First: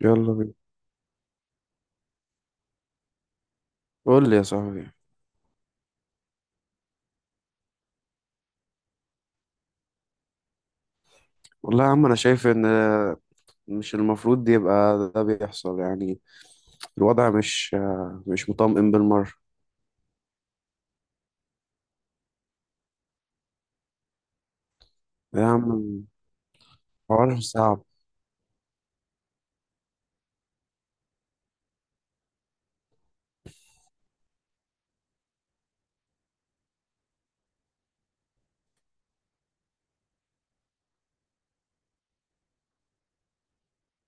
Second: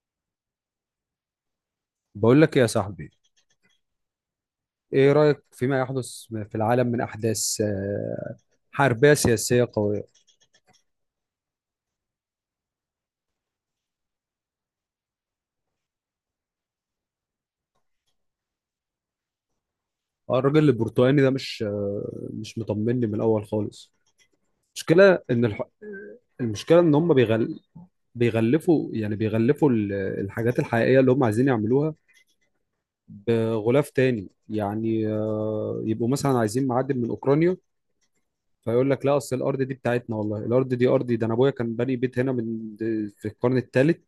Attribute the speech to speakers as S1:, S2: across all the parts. S1: يلا بينا.
S2: بقول لك إيه يا صاحبي؟
S1: قول لي يا صاحبي.
S2: ايه رأيك فيما يحدث في العالم من احداث حربية سياسية قوية؟
S1: والله يا عم، انا شايف ان مش المفروض يبقى ده بيحصل يعني. الوضع مش مطمئن بالمرة.
S2: الراجل البرتقالي ده مش مطمني من الاول خالص. المشكلة ان
S1: يا
S2: الح...
S1: عم،
S2: المشكلة ان هم
S1: حوار
S2: بيغل...
S1: صعب.
S2: بيغلفوا الحاجات الحقيقية اللي هم عايزين يعملوها بغلاف تاني، يعني يبقوا مثلا عايزين معدن من اوكرانيا، فيقول لك لا، اصل الارض دي بتاعتنا، والله الارض دي ارضي، ده انا ابويا كان باني بيت هنا في القرن الثالث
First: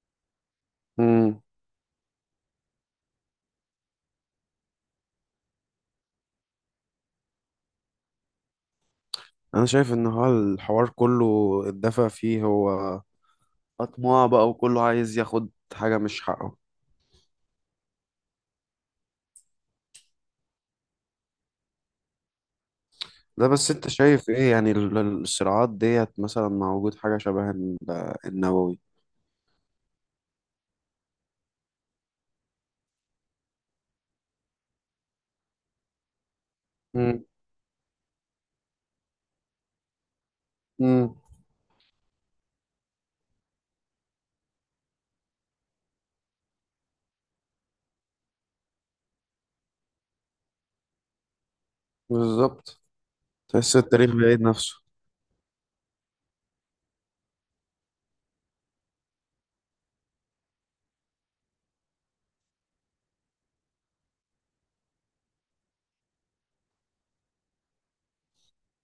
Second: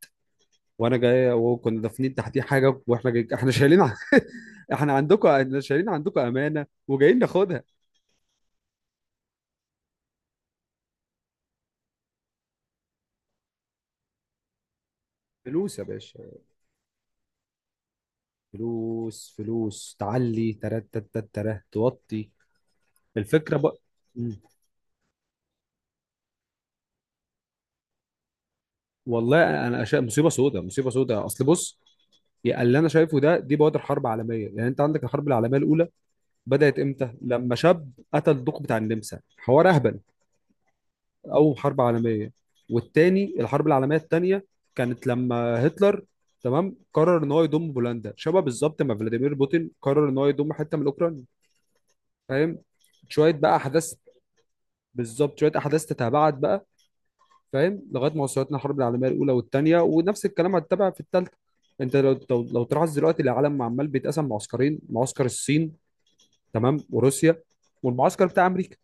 S2: وانا جاي،
S1: امم.
S2: وكنا دافنين تحتيه حاجه واحنا جاي، احنا شايلين احنا شايلين عندكم امانه وجايين ناخدها.
S1: انا شايف ان هو الحوار كله، الدفع فيه هو اطماع بقى، وكله عايز ياخد
S2: فلوس يا
S1: حاجة مش
S2: باشا،
S1: حقه.
S2: فلوس فلوس، تعلي ترات ترات ترات ترات، توطي.
S1: ده
S2: الفكره
S1: بس
S2: بقى.
S1: انت شايف
S2: مم.
S1: ايه يعني الصراعات ديت مثلا مع وجود حاجة شبه النووي؟
S2: والله انا أشياء مصيبه سوداء، مصيبه سوداء، اصل بص، يا اللي انا شايفه دي بوادر حرب عالميه. يعني انت عندك الحرب العالميه الاولى بدات امتى؟
S1: امم.
S2: لما شاب قتل الدوق بتاع النمسا، حوار اهبل،
S1: امم.
S2: او حرب عالميه. والتاني الحرب العالميه التانيه كانت لما هتلر، تمام، قرر ان هو يضم بولندا، شبه بالظبط ما فلاديمير بوتين قرر ان هو يضم حته من اوكرانيا. فاهم؟
S1: بالظبط.
S2: شويه بقى
S1: تحس
S2: احداث.
S1: التاريخ بيعيد نفسه.
S2: بالظبط، شويه احداث تتابعت بقى. فاهم؟ لغايه ما وصلتنا الحرب العالميه الاولى والثانيه، ونفس الكلام هتتابع في الثالثه. انت لو تلاحظ دلوقتي العالم عمال بيتقسم معسكرين: معسكر الصين، تمام، وروسيا، والمعسكر بتاع امريكا،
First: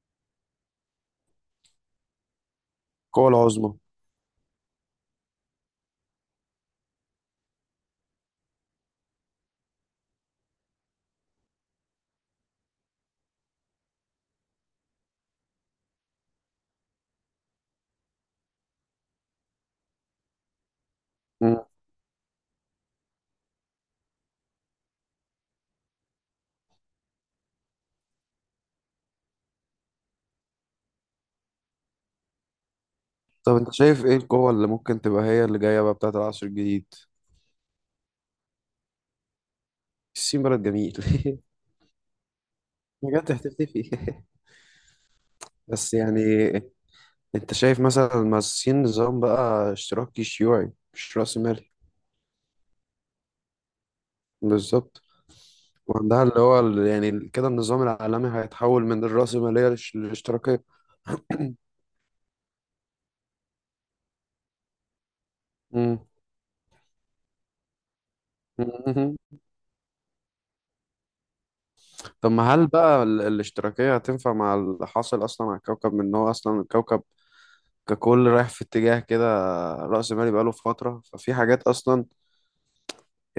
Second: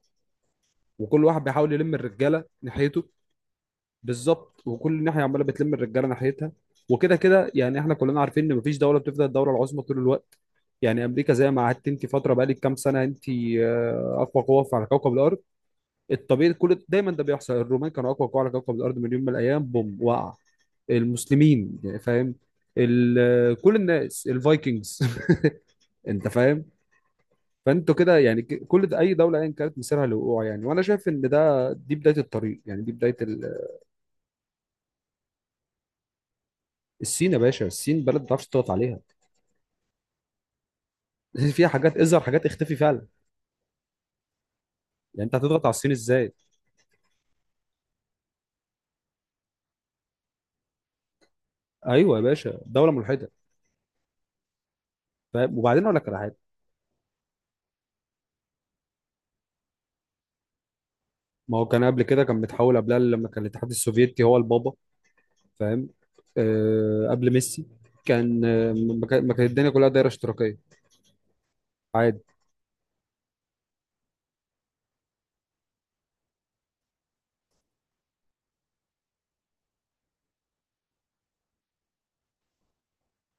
S2: وكل واحد بيحاول يلم الرجاله ناحيته.
S1: القوة العظمى.
S2: بالظبط، وكل ناحيه عماله بتلم الرجاله ناحيتها. وكده كده يعني احنا كلنا عارفين ان مفيش دوله بتفضل الدوله العظمى طول الوقت. يعني امريكا زي ما قعدت انت فتره بقالك كام سنه، انت اقوى قوه على كوكب الارض. الطبيعي كل دايما ده بيحصل، الرومان كانوا اقوى قوه على كوكب الارض من يوم من الايام، بوم وقع المسلمين يعني، فاهم؟ كل الناس، الفايكنجز. انت فاهم؟ فانتوا كده يعني، كل ده اي دوله ايا كانت مسيرها للوقوع يعني، وانا شايف ان ده دي بدايه الطريق، يعني دي بدايه
S1: طب
S2: ال-.
S1: انت شايف ايه القوة اللي ممكن تبقى هي اللي جاية بقى بتاعت العصر الجديد؟
S2: الصين يا باشا، الصين بلد ما تعرفش تضغط عليها،
S1: الصين بلد جميل.
S2: فيها حاجات اظهر حاجات اختفي فعلا.
S1: بجد هتختفي؟
S2: يعني انت هتضغط على الصين
S1: بس
S2: ازاي؟
S1: يعني انت شايف مثلا، ما الصين نظام بقى اشتراكي شيوعي مش رأسمالي.
S2: ايوه يا باشا، دوله ملحده.
S1: بالظبط.
S2: فاهم؟ وبعدين اقول لك على
S1: وعندها
S2: حاجه،
S1: اللي هو يعني كده النظام العالمي هيتحول من الرأسمالية للاشتراكية.
S2: ما هو كان قبل كده كان متحول قبلها لما كان الاتحاد السوفيتي هو البابا. فاهم؟
S1: مم.
S2: آه، قبل ميسي كان، ما كانت الدنيا كلها دايره اشتراكيه عادي.
S1: طب ما هل بقى الاشتراكية هتنفع مع اللي حاصل أصلا على الكوكب، من إن هو أصلا الكوكب ككل رايح في اتجاه كده رأسمالي بقاله فترة. ففي حاجات أصلا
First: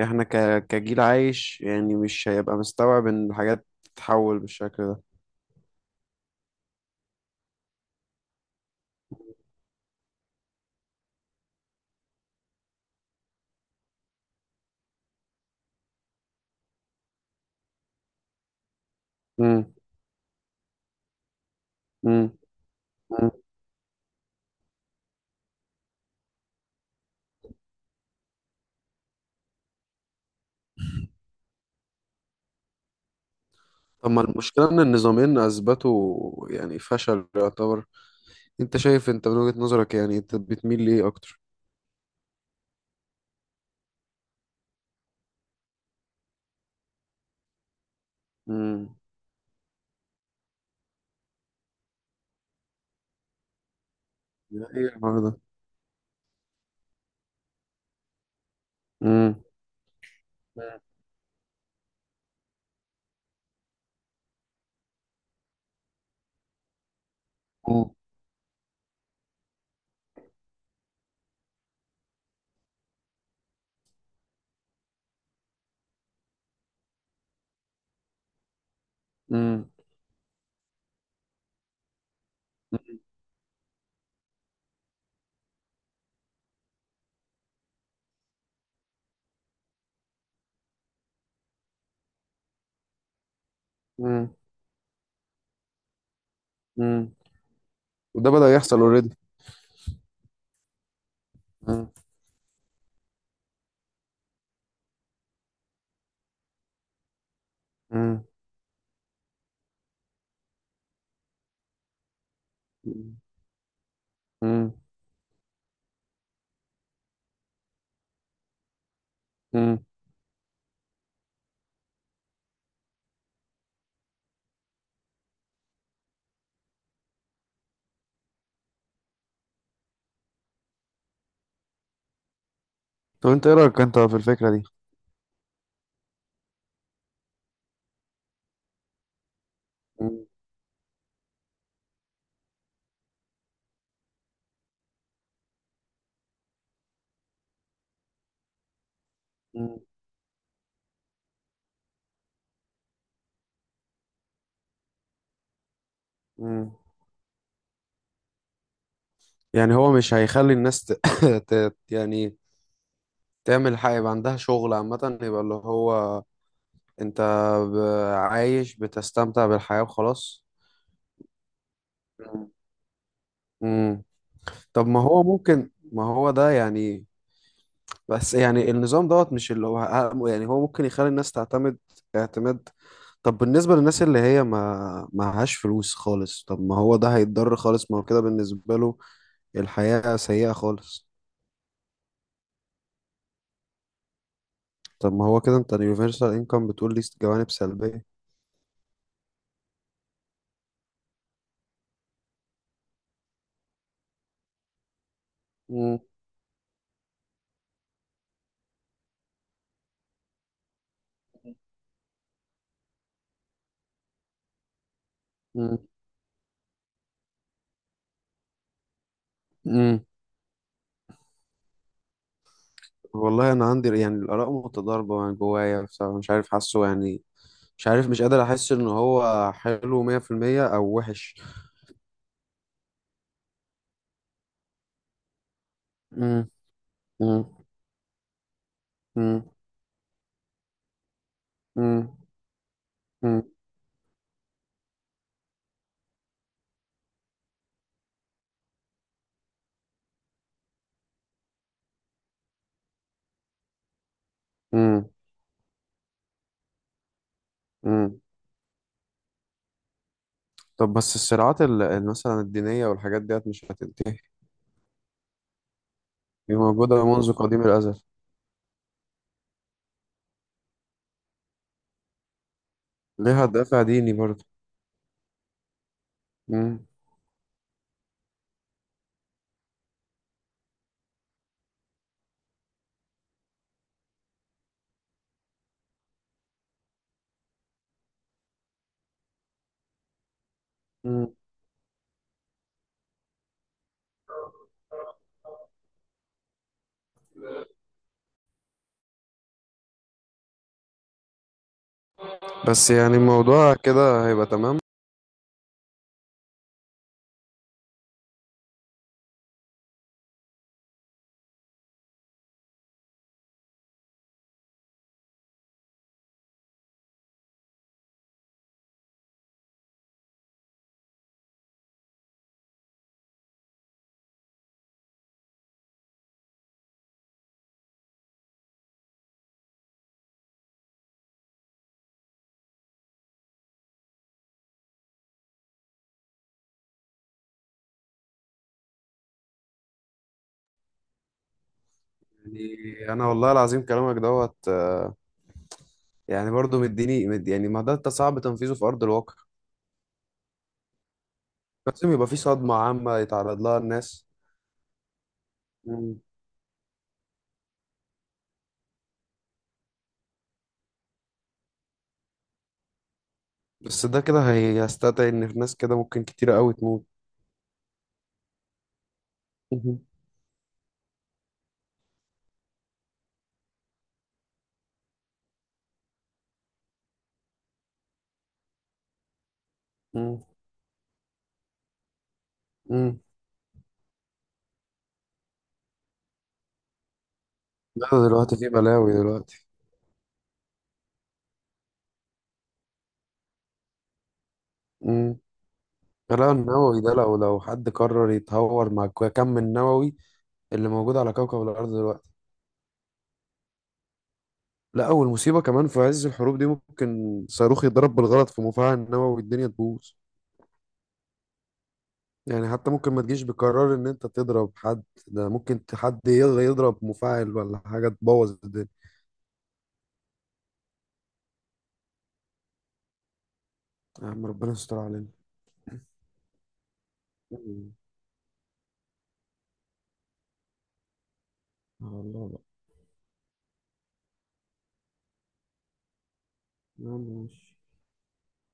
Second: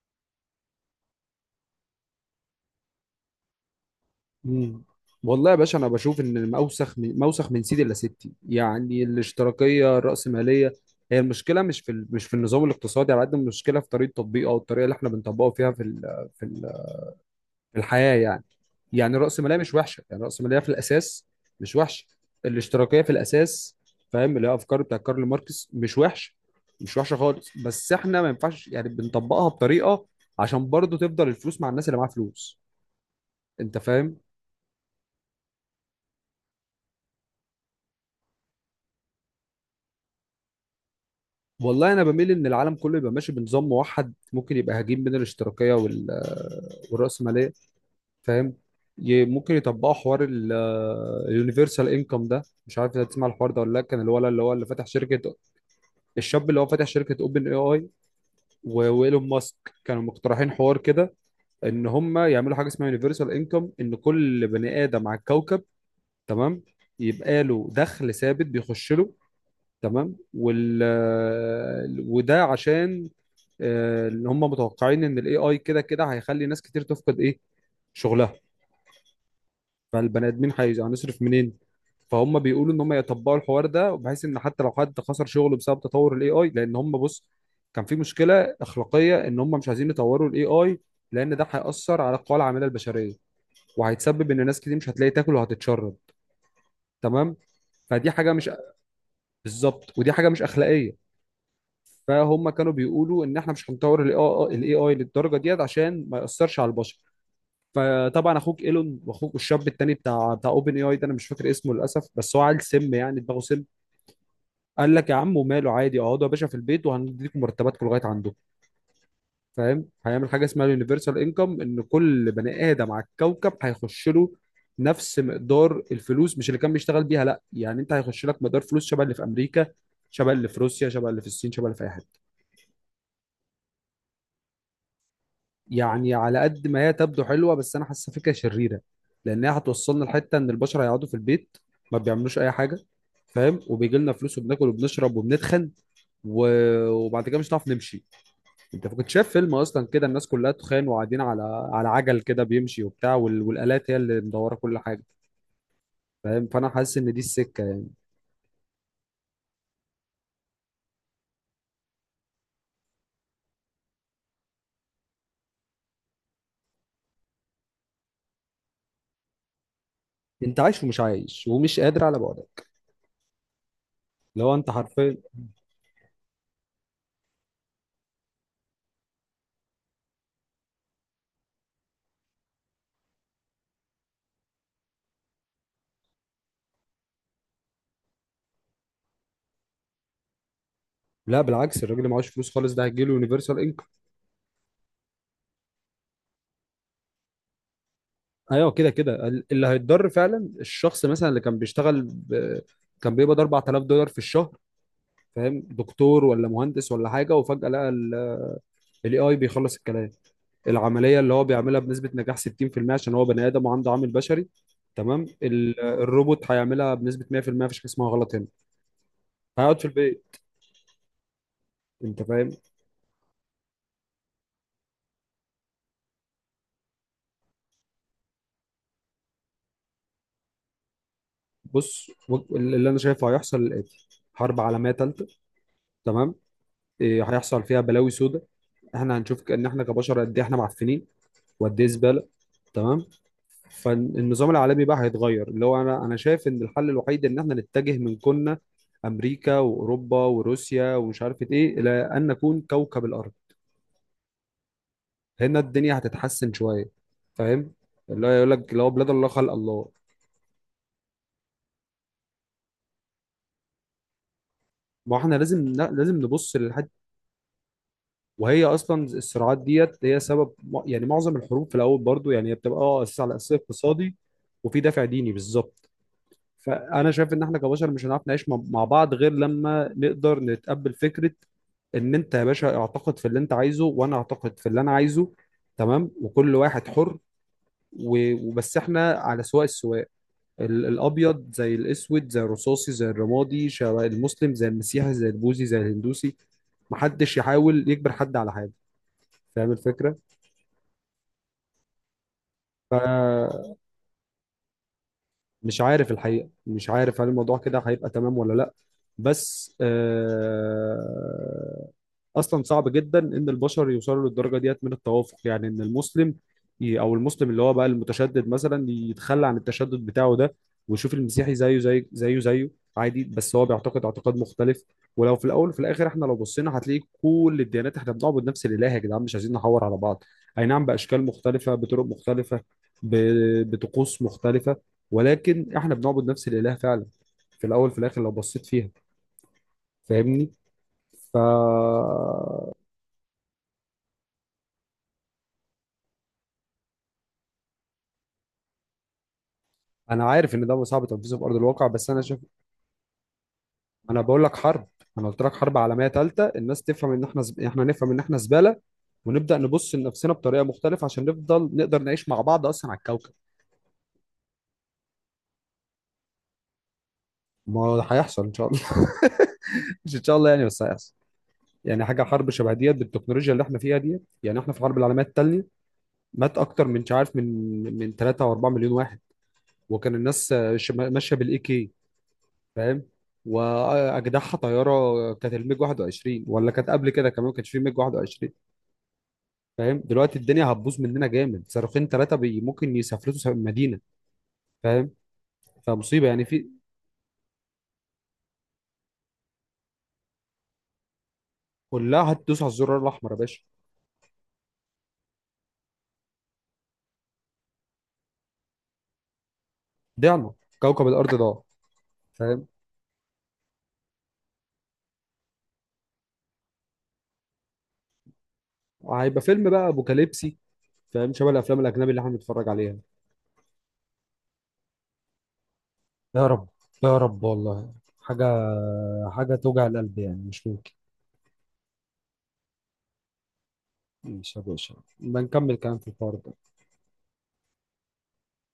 S1: احنا كجيل عايش يعني مش هيبقى مستوعب ان الحاجات تتحول
S2: مم.
S1: بالشكل ده.
S2: والله يا باشا انا بشوف ان، ما اوسخ من، ما اوسخ من سيدي الا ستي، يعني الاشتراكيه الراسماليه. هي المشكله مش في النظام الاقتصادي على قد ما المشكله في طريقه تطبيقه، او الطريقه اللي احنا بنطبقه فيها في الحياه يعني. يعني راس ماليه مش
S1: امم.
S2: وحشه، يعني راس ماليه في الاساس مش وحشه.
S1: امم.
S2: الاشتراكيه في
S1: امم.
S2: الاساس، فاهم، اللي هي افكار بتاع كارل ماركس، مش وحشه، مش وحشه خالص، بس احنا ما ينفعش، يعني بنطبقها بطريقه عشان برضو تفضل الفلوس مع الناس اللي معاها فلوس. انت
S1: طب
S2: فاهم؟
S1: ما المشكلة ان النظامين اثبتوا يعني فشل يعتبر. انت شايف انت من وجهة نظرك يعني انت بتميل ليه اكتر؟
S2: والله انا بميل ان العالم كله يبقى ماشي بنظام موحد، ممكن يبقى هجين بين الاشتراكيه والراسماليه. فاهم؟
S1: امم.
S2: ممكن يطبقوا حوار اليونيفرسال انكم ده. مش عارف انت تسمع الحوار ده ولا لا. كان الولد اللي هو اللي فاتح
S1: ايه الحوار
S2: شركه،
S1: ده؟
S2: الشاب اللي هو فاتح شركه اوبن اي اي، وايلون
S1: امم.
S2: ماسك، كانوا مقترحين حوار كده ان هم يعملوا حاجه اسمها يونيفرسال انكم، ان كل بني ادم على الكوكب، تمام، يبقى له
S1: امم.
S2: دخل ثابت بيخش له. تمام. وده عشان، اللي هم متوقعين ان الاي اي كده كده هيخلي ناس كتير تفقد ايه؟ شغلها.
S1: امم.
S2: فالبني ادمين هنصرف منين؟ فهم بيقولوا ان هم يطبقوا الحوار ده بحيث ان حتى لو حد خسر شغله بسبب تطور الاي اي، لان هم بص، كان في مشكله اخلاقيه ان هم مش عايزين يطوروا الاي اي لان ده هيأثر على القوى العامله البشريه، وهيتسبب
S1: امم.
S2: ان ناس كتير مش هتلاقي تاكل وهتتشرب.
S1: امم.
S2: تمام. فدي
S1: وده
S2: حاجه مش،
S1: بدأ يحصل اوريدي.
S2: بالظبط، ودي حاجه مش اخلاقيه.
S1: امم.
S2: فهم كانوا بيقولوا ان احنا مش هنطور الاي اي للدرجه ديت عشان ما يأثرش على البشر.
S1: امم.
S2: فطبعا اخوك ايلون واخوك الشاب التاني بتاع اوبن اي اي ده، انا مش فاكر اسمه للاسف، بس هو عيل سم، يعني دماغه سم.
S1: امم.
S2: قال لك يا عم وماله عادي، اقعدوا يا باشا في البيت وهنديكم مرتباتكم لغايه عندكم. فاهم؟
S1: امم.
S2: هيعمل حاجه اسمها اليونيفرسال انكم ان كل بني ادم على الكوكب هيخش له نفس مقدار الفلوس، مش اللي كان بيشتغل بيها لا، يعني انت هيخش لك مقدار فلوس شبه اللي في امريكا، شبه اللي في روسيا، شبه اللي في الصين، شبه اللي في اي حته.
S1: طب انت ايه رأيك انت في الفكرة دي؟
S2: يعني على قد ما هي تبدو حلوه، بس انا حاسه فكره شريره، لان هي هتوصلنا لحته ان البشر هيقعدوا في البيت ما بيعملوش اي حاجه. فاهم؟ وبيجي لنا فلوس وبناكل وبنشرب وبنتخن و... وبعد كده مش هنعرف نمشي. انت كنت شايف فيلم
S1: امم.
S2: اصلا كده، الناس كلها تخان وقاعدين على عجل كده بيمشي وبتاع، والالات هي اللي مدوره كل حاجه. فاهم؟ فانا
S1: امم.
S2: حاسس ان دي السكه يعني.
S1: يعني هو مش هيخلي الناس يعني تعمل حاجة يبقى عندها شغل، عامة يبقى اللي هو انت ب... عايش بتستمتع بالحياة وخلاص.
S2: انت عايش ومش عايش ومش قادر على
S1: مم.
S2: بعدك
S1: مم.
S2: لو انت
S1: طب
S2: حرفيا.
S1: ما هو ده يعني. بس يعني النظام دوت مش اللي هو يعني هو ممكن يخلي الناس تعتمد اعتماد. طب بالنسبة للناس اللي هي ما معهاش فلوس خالص، طب ما هو ده هيتضر خالص، ما هو كده بالنسبة له الحياة سيئة خالص.
S2: لا بالعكس، الراجل اللي معهوش فلوس خالص ده هيجيله يونيفرسال.
S1: طب ما هو كده انت، اليونيفرسال انكم بتقول لي جوانب سلبية.
S2: ايوه كده كده، اللي هيتضر فعلا الشخص مثلا اللي كان بيشتغل كان بيقبض 4000 دولار في الشهر. فاهم؟
S1: مم.
S2: دكتور ولا مهندس ولا حاجه، وفجاه لقى الاي اي بيخلص الكلام، العمليه اللي هو بيعملها بنسبه نجاح 60% عشان هو بني ادم وعنده عامل بشري، تمام،
S1: مم.
S2: الروبوت هيعملها بنسبه 100%. مفيش حاجه اسمها غلط هنا. هيقعد في
S1: مم.
S2: البيت. انت فاهم؟
S1: والله انا عندي يعني الاراء متضاربه يعني جوايا بصراحه مش عارف حاسه يعني. مش عارف، مش قادر احس ان هو حلو 100% او وحش.
S2: بص، اللي انا شايفه هيحصل الاتي: حرب عالميه ثالثه، تمام،
S1: مم.
S2: إيه،
S1: مم.
S2: هيحصل فيها بلاوي سوداء. احنا
S1: مم.
S2: هنشوف ان احنا كبشر قد ايه احنا معفنين، وقد ايه
S1: مم.
S2: زباله. تمام.
S1: مم.
S2: فالنظام العالمي بقى هيتغير، اللي هو انا شايف ان الحل الوحيد ان احنا نتجه من كنا امريكا واوروبا وروسيا ومش عارف ايه، الى ان نكون كوكب الارض.
S1: امم.
S2: هنا الدنيا هتتحسن شويه. فاهم؟
S1: امم.
S2: اللي هو يقول لك لو، بلاد الله خلق الله.
S1: طب بس الصراعات مثلا الدينيه والحاجات ديت مش هتنتهي.
S2: ما احنا لازم لازم نبص
S1: هي
S2: للحد،
S1: موجوده منذ قديم الازل.
S2: وهي اصلا الصراعات ديت هي سبب. يعني معظم الحروب في الاول برضو، يعني هي بتبقى اساس، على
S1: ليها
S2: اساس
S1: دافع ديني
S2: اقتصادي،
S1: برضه.
S2: وفي دافع ديني بالظبط.
S1: امم.
S2: فانا شايف ان احنا كبشر مش هنعرف نعيش مع بعض غير لما نقدر نتقبل فكره ان انت يا باشا اعتقد في اللي انت عايزه، وانا اعتقد في اللي انا عايزه. تمام، وكل واحد حر، وبس احنا على سواء السواء،
S1: مم.
S2: الابيض زي الاسود زي الرصاصي زي الرمادي، شبه المسلم زي المسيحي زي البوذي زي الهندوسي، محدش يحاول يجبر حد على حاجه. فاهم الفكره؟
S1: بس يعني الموضوع كده هيبقى تمام؟
S2: مش عارف الحقيقة، مش عارف هل الموضوع كده هيبقى تمام ولا لا. بس آه، أصلا صعب جدا إن البشر يوصلوا للدرجة ديت من التوافق، يعني إن المسلم أو المسلم اللي هو بقى المتشدد مثلا يتخلى عن التشدد بتاعه ده، ويشوف المسيحي زيه زي زيه زيه عادي، بس هو بيعتقد اعتقاد مختلف. ولو في الأول وفي الآخر إحنا لو بصينا هتلاقي كل الديانات إحنا بنعبد نفس الإله. يا جدعان، مش عايزين نحور على بعض. أي نعم، بأشكال مختلفة، بطرق مختلفة، بطقوس مختلفة، ولكن احنا بنعبد نفس الاله فعلا في الاول في الاخر لو بصيت فيها. فاهمني؟ ف،
S1: يعني انا والله العظيم كلامك دوت، يعني برضه مديني مد، يعني ما ده انت صعب تنفيذه في ارض الواقع.
S2: انا عارف ان ده صعب تنفيذه في ارض الواقع، بس
S1: لازم
S2: انا
S1: يبقى في
S2: شايف،
S1: صدمه عامه يتعرض لها
S2: انا
S1: الناس.
S2: بقول لك حرب، انا قلت لك حرب عالميه
S1: مم.
S2: ثالثه الناس تفهم ان احنا، احنا نفهم ان احنا زباله، ونبدا نبص لنفسنا بطريقه مختلفه عشان نفضل نقدر نعيش مع بعض اصلا على الكوكب.
S1: بس ده كده هيستدعي ان في ناس كده ممكن كتيره قوي تموت.
S2: ما هو هيحصل ان شاء الله.
S1: مهم.
S2: مش ان شاء الله يعني، بس هيحصل. يعني حاجه حرب شبه ديت بالتكنولوجيا اللي احنا فيها ديت، يعني احنا في الحرب العالميه الثانيه مات اكتر من، مش عارف من 3 او 4 مليون واحد. وكان
S1: مم. مم.
S2: الناس ماشيه بالاي كي. فاهم؟
S1: امم.
S2: واجدعها طياره كانت الميج 21، ولا كانت قبل كده كمان، ما كانش في ميج
S1: لا، ده
S2: 21.
S1: دلوقتي في بلاوي دلوقتي.
S2: فاهم؟ دلوقتي الدنيا هتبوظ مننا جامد، صاروخين ثلاثه بي ممكن يسافرتوا مدينه. فاهم؟
S1: امم.
S2: فمصيبه، يعني
S1: الغلاء
S2: في،
S1: النووي ده لو حد قرر يتهور مع كم النووي اللي موجود على كوكب الارض دلوقتي.
S2: كلها هتدوس على الزرار الاحمر يا باشا.
S1: لا، والمصيبه كمان في عز الحروب دي ممكن صاروخ يضرب بالغلط في مفاعل نووي الدنيا تبوظ.
S2: ضعنا، كوكب الارض ضاع. فاهم؟
S1: يعني حتى ممكن ما تجيش بقرار ان انت تضرب حد، ده ممكن حد يلا يضرب مفاعل ولا حاجة تبوظ الدنيا.
S2: هيبقى فيلم بقى ابوكاليبسي. فاهم؟ شبه الافلام الاجنبي اللي احنا بنتفرج عليها.
S1: يا عم، ربنا يستر علينا.
S2: يا رب، يا رب والله.
S1: مم.
S2: حاجة، حاجة توجع القلب يعني، مش ممكن.
S1: على الله بقى.
S2: ماشي يا باشا، بنكمل كلام في الحوار ده.
S1: يا عم، ماشي.